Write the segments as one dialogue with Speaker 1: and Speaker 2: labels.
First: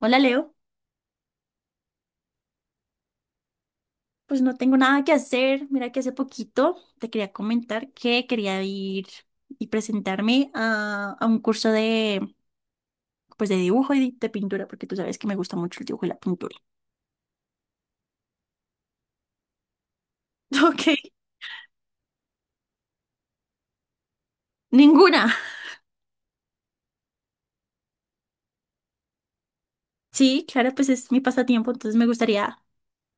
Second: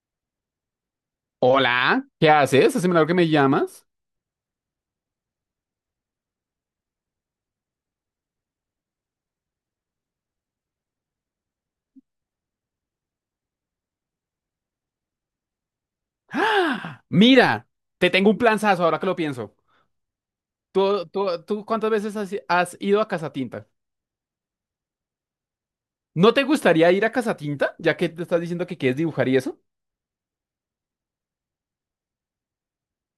Speaker 1: Hola Leo.
Speaker 2: Hola, ¿qué haces? Hace milagro que me llamas.
Speaker 1: Pues no tengo nada que hacer. Mira que hace poquito te quería comentar que quería ir y presentarme a un curso pues de dibujo y de pintura, porque tú sabes que me gusta mucho el dibujo y la pintura.
Speaker 2: Mira, te tengo un planzazo ahora que lo pienso.
Speaker 1: Ok.
Speaker 2: ¿Tú cuántas veces has ido a Casa Tinta?
Speaker 1: Ninguna.
Speaker 2: ¿No te gustaría ir a Casa Tinta, ya que te estás diciendo que quieres dibujar y eso?
Speaker 1: Sí, claro, pues es mi pasatiempo, entonces me gustaría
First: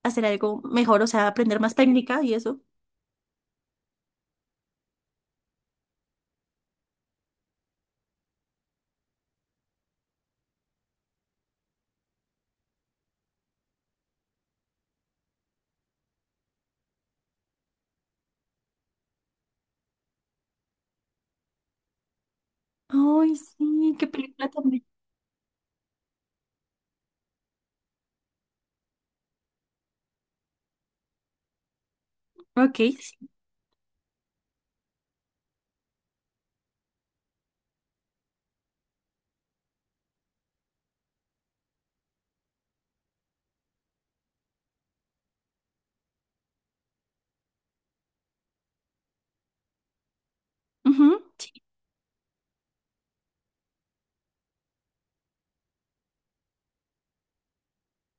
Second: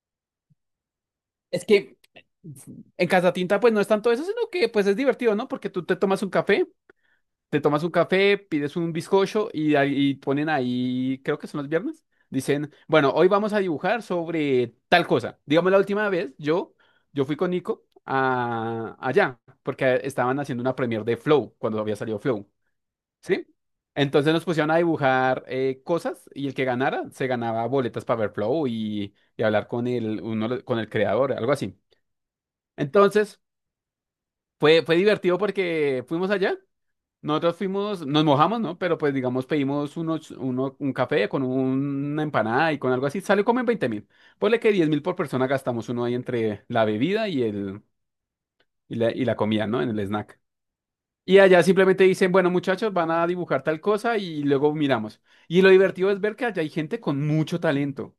Speaker 1: hacer algo mejor, o sea, aprender
Speaker 2: Es
Speaker 1: más
Speaker 2: que
Speaker 1: técnica y eso.
Speaker 2: en Casa Tinta pues no es tanto eso, sino que pues es divertido, ¿no? Porque tú te tomas un café, pides un bizcocho y, ahí y ponen ahí, creo que son los viernes, dicen, bueno, hoy vamos a dibujar sobre tal cosa. Digamos, la última vez yo fui con Nico a, allá, porque estaban haciendo una premiere de Flow, cuando había salido Flow,
Speaker 1: Ay,
Speaker 2: ¿sí?
Speaker 1: sí, qué
Speaker 2: Entonces nos
Speaker 1: película
Speaker 2: pusieron a
Speaker 1: también.
Speaker 2: dibujar cosas y el que ganara se ganaba boletas para ver Flow y hablar con el, uno, con el creador, algo así.
Speaker 1: Ok, sí.
Speaker 2: Entonces fue divertido porque fuimos allá. Nosotros fuimos, nos mojamos, ¿no? Pero pues digamos pedimos un café con una empanada y con algo así. Salió como en 20.000. Ponle que 10.000 por persona gastamos uno ahí entre la bebida y la comida, ¿no? En el snack.
Speaker 1: Ujú,
Speaker 2: Y allá
Speaker 1: sí.
Speaker 2: simplemente dicen, bueno muchachos, van a dibujar tal cosa y luego miramos. Y lo divertido es ver que allá hay gente con mucho talento.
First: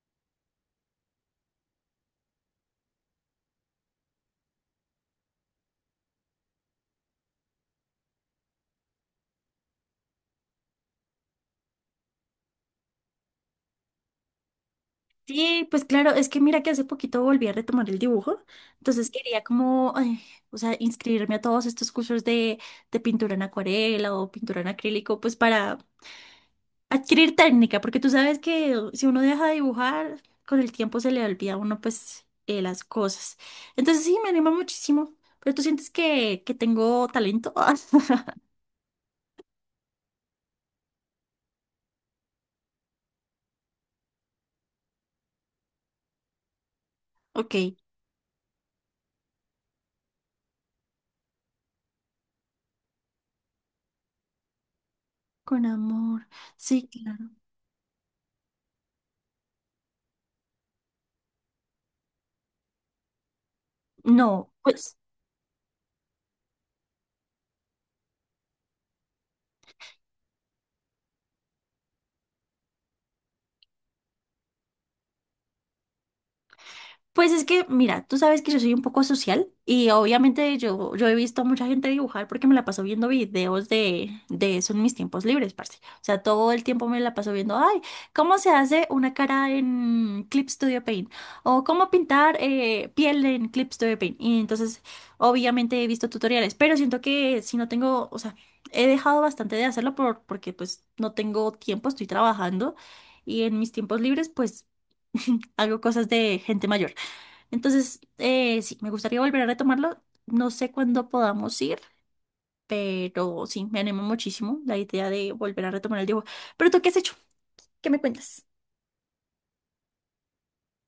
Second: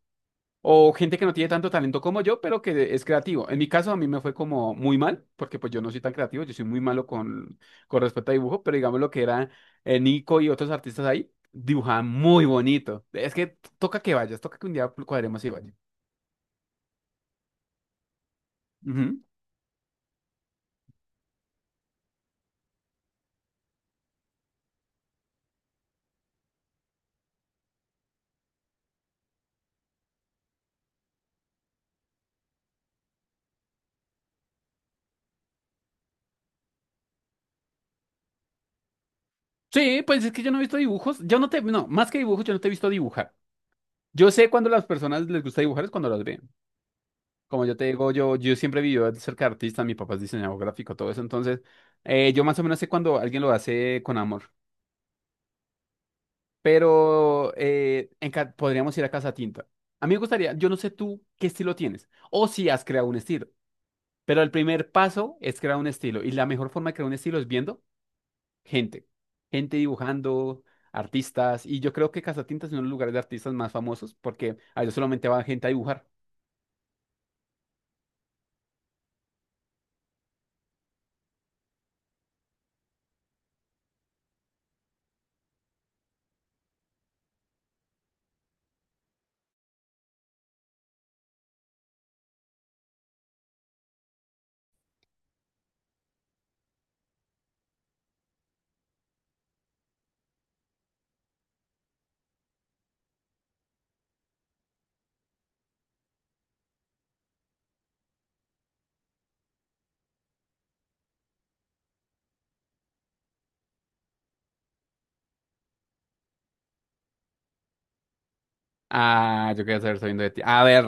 Speaker 2: O gente que no tiene tanto talento como yo, pero que es creativo. En mi caso, a mí me fue como muy mal, porque pues yo no soy tan creativo, yo soy muy malo con respecto a dibujo, pero digamos lo que era Nico y otros artistas ahí, dibujaban muy bonito. Es que toca que vayas, toca que un día cuadremos y
Speaker 1: Sí,
Speaker 2: vaya.
Speaker 1: pues claro, es que mira que hace poquito volví a retomar el dibujo, entonces
Speaker 2: Ujú.
Speaker 1: quería como, ay, o sea, inscribirme a todos estos cursos de pintura en acuarela o pintura en acrílico, pues para adquirir técnica, porque tú sabes que si uno deja de dibujar, con el tiempo se le olvida a uno pues las cosas. Entonces sí, me anima muchísimo, pero tú sientes que tengo talento.
Speaker 2: Sí, pues es que yo no he visto dibujos, yo no te, no, más que dibujos, yo no te he visto dibujar. Yo sé cuando las personas les gusta dibujar es cuando las ven.
Speaker 1: Ok,
Speaker 2: Como yo te digo, yo siempre viví de cerca de artista, mi papá es diseñador gráfico, todo eso, entonces yo más o menos sé cuando alguien lo hace con amor.
Speaker 1: con amor, sí, claro.
Speaker 2: Pero podríamos ir a Casa Tinta. A mí me gustaría, yo no sé tú qué estilo tienes o si has creado un estilo, pero
Speaker 1: No,
Speaker 2: el primer
Speaker 1: pues...
Speaker 2: paso es crear un estilo y la mejor forma de crear un estilo es viendo gente, gente dibujando, artistas y yo creo que Casa Tinta es uno de los lugares de artistas más famosos porque a ellos solamente va gente a dibujar.
Speaker 1: Pues es que, mira, tú sabes que yo soy un poco social y obviamente yo he visto a mucha gente dibujar porque me la paso viendo videos de eso en mis tiempos libres, parce. O sea, todo el tiempo me la paso viendo, ay, cómo se hace una cara en Clip Studio Paint o cómo pintar piel en Clip Studio Paint. Y entonces, obviamente he visto tutoriales, pero siento que si no tengo, o sea, he dejado bastante de hacerlo porque pues no tengo tiempo, estoy trabajando y en mis tiempos libres pues hago cosas de gente mayor. Entonces, sí, me gustaría volver a retomarlo. No sé cuándo podamos ir, pero sí, me anima muchísimo la idea de volver a retomar el dibujo. Pero tú, ¿qué has hecho? ¿Qué me cuentas?
Speaker 2: Ah, yo quería saber sabiendo de ti. A ver,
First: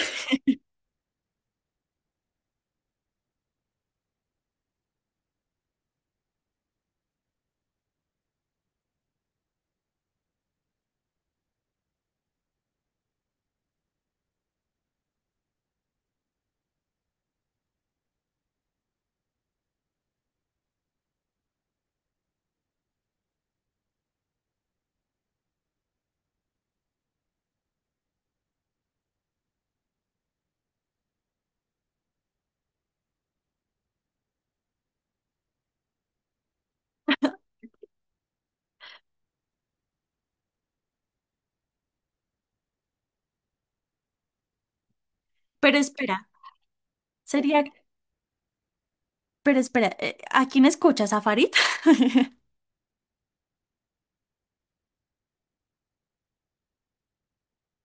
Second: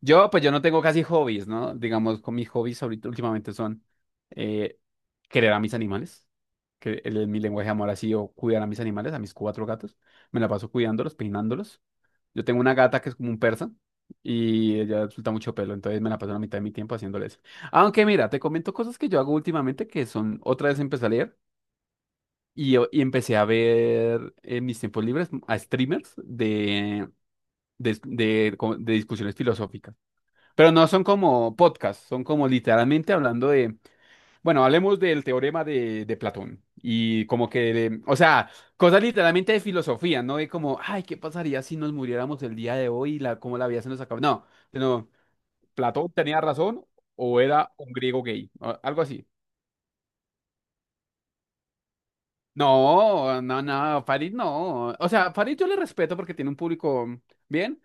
Speaker 2: yo pues yo no tengo casi hobbies, ¿no? Digamos, con mis hobbies ahorita últimamente son eh, querer a mis animales, que mi lenguaje de amor ha sido cuidar a mis animales, a mis cuatro gatos. Me la paso cuidándolos, peinándolos. Yo tengo una gata que es como un persa y ella suelta mucho pelo, entonces me la paso la mitad de mi tiempo haciéndoles. Aunque mira, te comento cosas que yo hago últimamente que son, otra vez empecé a leer y empecé a ver en mis tiempos libres a streamers de discusiones filosóficas. Pero no son como podcasts, son como literalmente hablando de, bueno, hablemos del teorema de Platón y como que, o sea, cosas literalmente de filosofía, no de como, ay, ¿qué pasaría si nos muriéramos el día de hoy y la, cómo la vida se nos acaba? No, sino,
Speaker 1: Pero
Speaker 2: ¿Platón
Speaker 1: espera,
Speaker 2: tenía razón o
Speaker 1: sería,
Speaker 2: era un griego gay? O algo así.
Speaker 1: pero espera, ¿a quién escuchas? ¿A Farid?
Speaker 2: No, no, no, Farid no. O sea, Farid yo le respeto porque tiene un público bien.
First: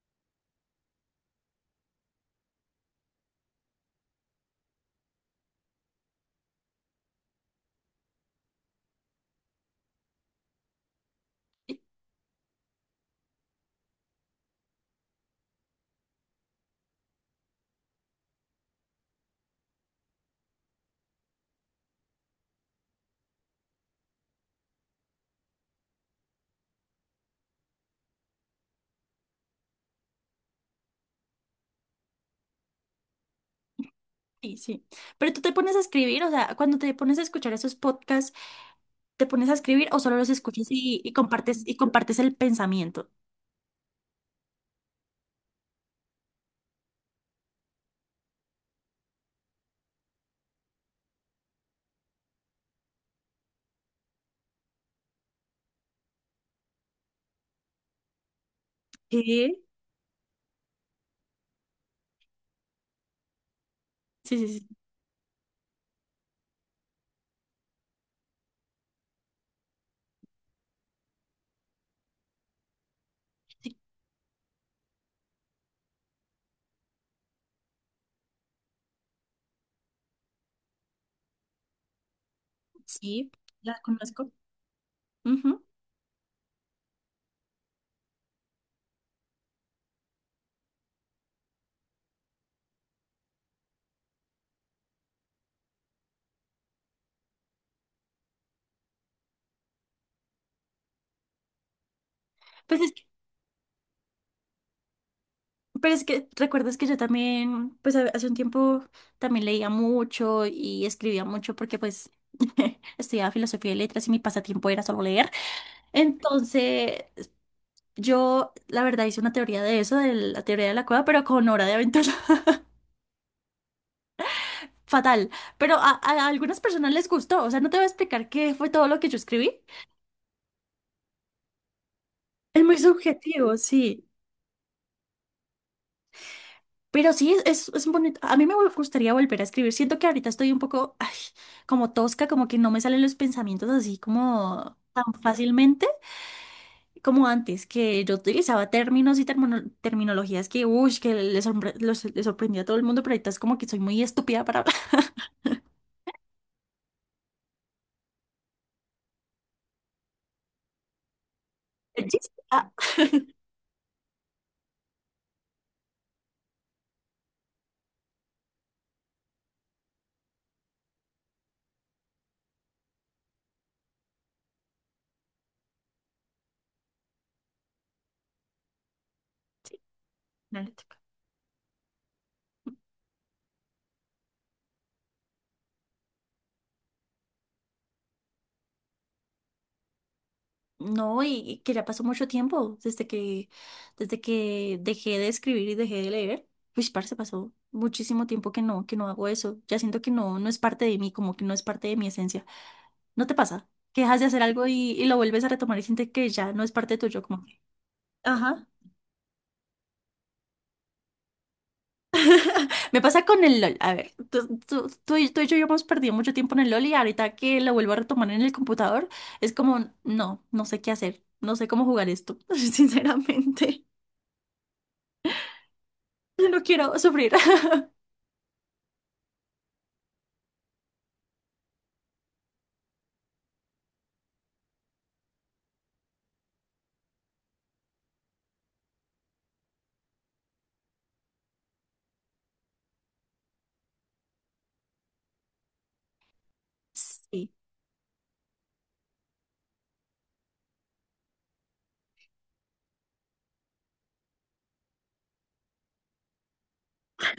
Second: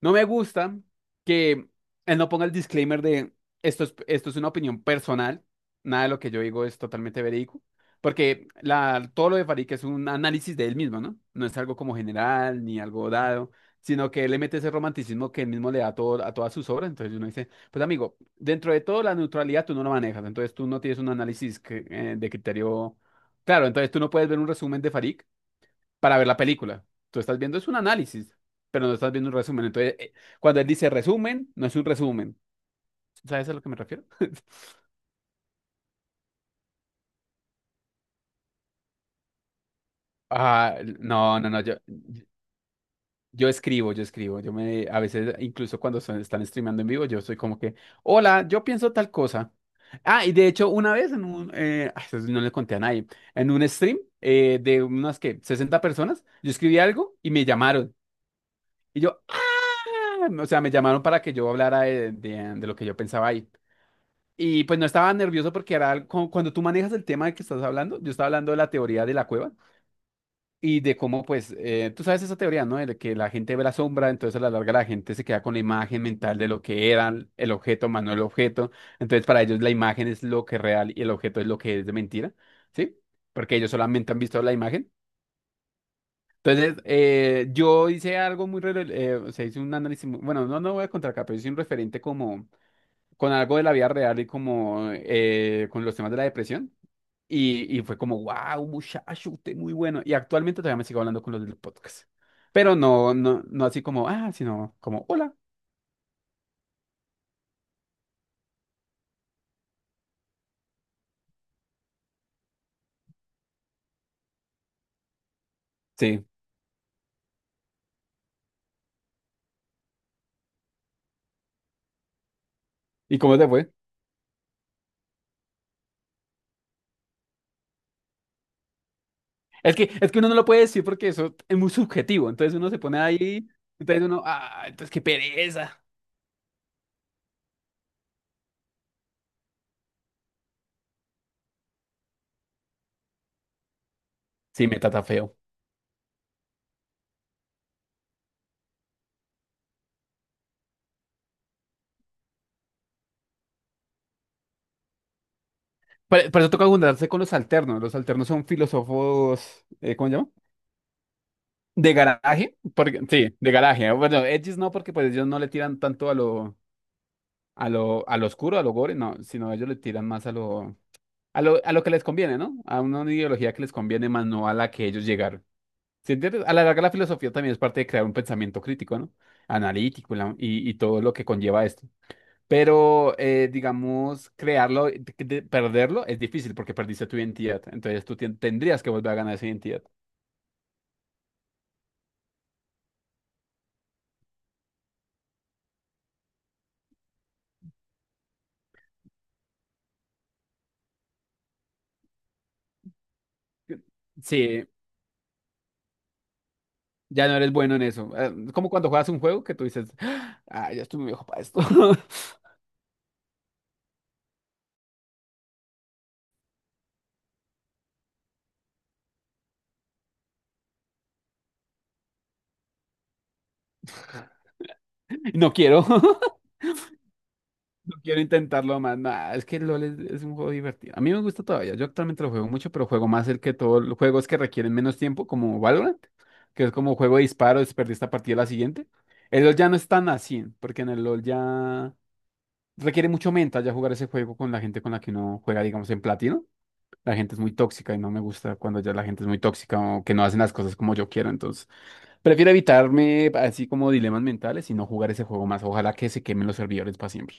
Speaker 2: No me gusta que él no ponga el disclaimer de esto es una opinión personal, nada de lo que yo digo es totalmente verídico, porque todo lo de Farik es un análisis de él mismo, ¿no? No es algo como general ni algo dado, sino que él le mete ese romanticismo que él mismo le da a todas sus obras, entonces uno dice, pues amigo, dentro de todo la neutralidad tú no lo manejas, entonces tú no tienes un análisis de criterio claro, entonces tú no puedes ver un resumen de Farik para ver la película. Tú estás viendo es un análisis, pero no estás viendo un resumen. Entonces, cuando él dice resumen, no es un resumen. ¿Sabes a lo que me refiero?
Speaker 1: Sí, sí. Pero tú te pones a escribir, o sea, cuando te pones a escuchar esos podcasts, ¿te pones a escribir o solo los escuchas
Speaker 2: Ah, no, no, no,
Speaker 1: y compartes el pensamiento?
Speaker 2: yo escribo, a veces, incluso cuando están streamando en vivo, yo soy como que, hola, yo pienso tal cosa. Ah, y de hecho, una vez en un, eso no le conté a nadie, en un stream de unas que 60 personas, yo escribí algo y me llamaron. Y
Speaker 1: ¿Qué?
Speaker 2: o sea, me llamaron para que yo hablara de lo que yo pensaba ahí.
Speaker 1: Sí,
Speaker 2: Y
Speaker 1: sí,
Speaker 2: pues no estaba nervioso porque era cuando tú manejas el tema del que estás hablando, yo estaba hablando de la teoría de la cueva y de cómo pues, tú sabes esa teoría, ¿no? De que la gente ve
Speaker 1: sí.
Speaker 2: la sombra, entonces a la larga la gente se queda con la imagen mental de lo que era el objeto, más no el objeto. Entonces para ellos la imagen es lo que es real y el objeto es lo que es de mentira, ¿sí?
Speaker 1: Sí,
Speaker 2: Porque ellos
Speaker 1: la
Speaker 2: solamente han
Speaker 1: conozco.
Speaker 2: visto la imagen.
Speaker 1: Ujú.
Speaker 2: Entonces yo hice algo o sea, hice un análisis, bueno, no voy a contar acá, pero hice un referente como con algo de la vida real y como con los temas de la depresión. Y fue como, wow, muchacho, usted muy bueno. Y actualmente todavía me sigo hablando con los del podcast. Pero
Speaker 1: Pues es que,
Speaker 2: no, no, no así como, sino como, hola.
Speaker 1: pero es que recuerdas que yo también, pues ha- hace un tiempo también leía mucho y escribía mucho porque pues estudiaba filosofía y letras y mi pasatiempo era solo leer.
Speaker 2: Sí.
Speaker 1: Entonces yo la verdad hice una teoría de eso, de la teoría de la cueva, pero con Hora de Aventura.
Speaker 2: ¿Y cómo te fue?
Speaker 1: Fatal. Pero a algunas personas les gustó. O sea, no te voy a explicar qué fue todo lo que yo escribí.
Speaker 2: Es que uno no lo puede decir porque eso es muy subjetivo. Entonces
Speaker 1: Es
Speaker 2: uno
Speaker 1: muy
Speaker 2: se pone ahí,
Speaker 1: subjetivo, sí.
Speaker 2: entonces qué pereza.
Speaker 1: Pero sí, es bonito. A mí me vol- gustaría volver a escribir. Siento que ahorita estoy un poco ay, como tosca, como que no me salen los pensamientos así
Speaker 2: Sí,
Speaker 1: como
Speaker 2: me trata
Speaker 1: tan
Speaker 2: feo.
Speaker 1: fácilmente como antes, que yo utilizaba términos y termono- terminologías que, uy, que le sorpre- los- le sorprendía a todo el mundo, pero ahorita es como que soy muy estúpida para hablar.
Speaker 2: Por eso toca juntarse con los alternos. Los alternos son filósofos, ¿cómo se llama? De
Speaker 1: El chiste,
Speaker 2: garaje.
Speaker 1: ah.
Speaker 2: Porque, sí, de garaje. Bueno, ellos no, porque pues ellos no le tiran tanto a lo oscuro, a lo gore, no, sino ellos le tiran más a lo que les conviene, ¿no? A una ideología que les conviene más, no a la que ellos llegaron. ¿Sí entiendes? A la larga, la filosofía también es parte de crear un pensamiento crítico, ¿no?
Speaker 1: Sí,
Speaker 2: Analítico la- y,
Speaker 1: dale.
Speaker 2: y todo lo que conlleva esto. Pero, digamos, crearlo, perderlo es difícil porque perdiste tu identidad. Entonces tú tendrías que volver a ganar esa identidad.
Speaker 1: No, y que ya pasó mucho tiempo desde desde que dejé de escribir y dejé de leer. Uy, parce, pasó muchísimo tiempo que no hago eso. Ya siento que no, no es parte de mí, como que no es parte de mi esencia. ¿No te pasa? Que dejas de hacer algo
Speaker 2: Sí,
Speaker 1: y lo vuelves a retomar y sientes que ya no es parte tuyo,
Speaker 2: ya no
Speaker 1: como
Speaker 2: eres
Speaker 1: que...
Speaker 2: bueno en eso. Eh,
Speaker 1: Ajá.
Speaker 2: como cuando juegas un juego que tú dices, ah, ya estoy muy viejo para esto.
Speaker 1: Me pasa con el LOL. A ver, tú y yo hemos perdido mucho tiempo en el LOL y ahorita que lo vuelvo a retomar en el computador, es como, no, no sé qué hacer, no sé cómo jugar esto, sinceramente.
Speaker 2: No quiero.
Speaker 1: Yo no quiero sufrir.
Speaker 2: Quiero intentarlo más. Nah, es que LOL es un juego divertido. A mí me gusta todavía. Yo actualmente lo juego mucho, pero juego más el que todos los juegos que requieren menos tiempo, como Valorant, que es como juego de disparo, es perder esta partida la siguiente. El LOL ya no es tan así, porque en el LOL ya requiere mucho mental ya jugar ese juego con la gente con la que uno juega, digamos, en platino. La gente es
Speaker 1: Sí,
Speaker 2: muy tóxica y no me gusta cuando ya la gente es muy tóxica o que no hacen las cosas como yo quiero. Entonces, prefiero evitarme así como dilemas mentales y no jugar ese juego más. Ojalá que se quemen los servidores para siempre.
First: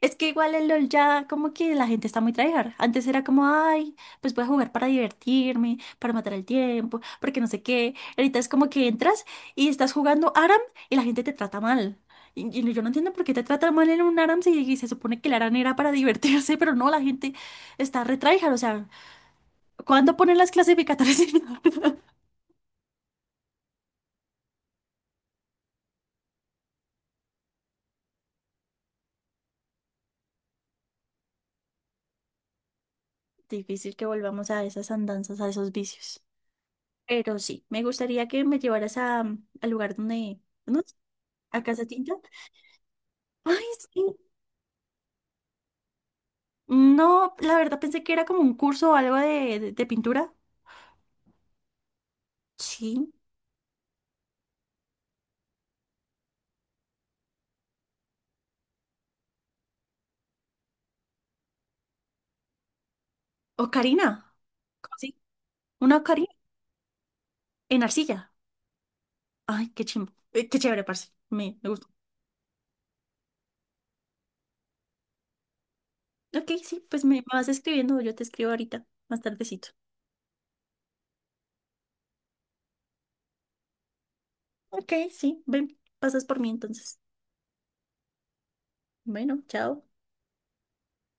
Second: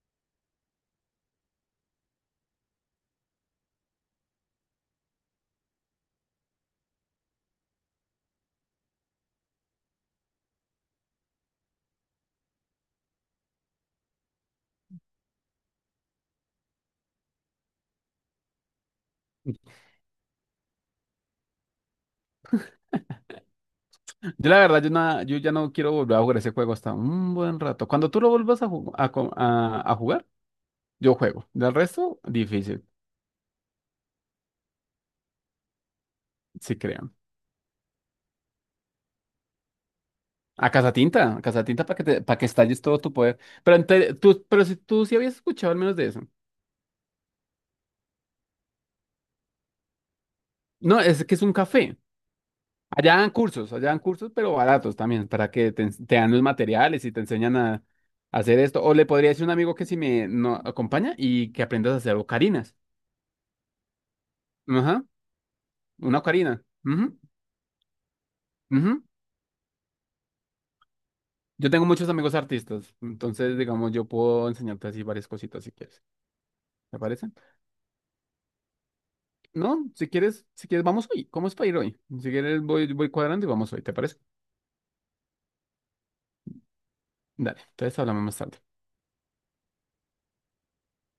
Speaker 1: es que igual el LOL ya como que la gente está muy tryhard. Antes era como, ay, pues voy a jugar para divertirme, para matar el tiempo, porque no sé qué. Ahorita es como que entras y estás jugando ARAM y la gente te trata mal. Y yo no entiendo por qué te tratan mal en un ARAM si y se supone que el ARAM era para divertirse, pero no, la gente está re tryhard. O sea, ¿cuándo ponen las clasificatorias?
Speaker 2: Yo la verdad, yo ya no quiero volver a jugar ese juego hasta un buen rato. Cuando tú lo vuelvas a, ju- a, co- a jugar, yo juego. Del resto, difícil,
Speaker 1: Difícil que volvamos a esas andanzas, a esos vicios.
Speaker 2: sí creo.
Speaker 1: Pero sí, me gustaría que me llevaras a, al lugar donde...
Speaker 2: A
Speaker 1: ¿No?
Speaker 2: Casatinta, a
Speaker 1: ¿A casa?
Speaker 2: Casatinta para que estalles todo tu poder.
Speaker 1: Ay,
Speaker 2: Pero,
Speaker 1: sí.
Speaker 2: tú, pero si tú sí habías escuchado al menos de eso.
Speaker 1: No, la verdad pensé que era como un curso o algo de pintura.
Speaker 2: No, es que es un café.
Speaker 1: Sí.
Speaker 2: Allá dan cursos, pero baratos también, para que te dan los materiales y te enseñan a hacer esto. O le podría decir a un amigo que si me no, acompaña y que aprendas a hacer ocarinas.
Speaker 1: Ocarina. ¿Cómo
Speaker 2: Ajá,
Speaker 1: así? Una
Speaker 2: una
Speaker 1: ocarina
Speaker 2: ocarina. Ujú,
Speaker 1: en arcilla.
Speaker 2: ujú.
Speaker 1: Ay, qué chimbo. Qué chévere, parce. Me,
Speaker 2: Yo
Speaker 1: me
Speaker 2: tengo
Speaker 1: gustó.
Speaker 2: muchos amigos artistas, entonces, digamos, yo puedo enseñarte así varias cositas si quieres.
Speaker 1: Ok, sí,
Speaker 2: ¿Te
Speaker 1: pues me
Speaker 2: parece?
Speaker 1: vas escribiendo. Yo te escribo ahorita, más tardecito.
Speaker 2: No, si quieres, vamos hoy. ¿Cómo es para ir hoy? Si quieres, voy cuadrando y vamos hoy, ¿te parece?
Speaker 1: Ok, sí. Ven, pasas por mí entonces.
Speaker 2: Dale, entonces hablamos más tarde.
Speaker 1: Bueno, chao.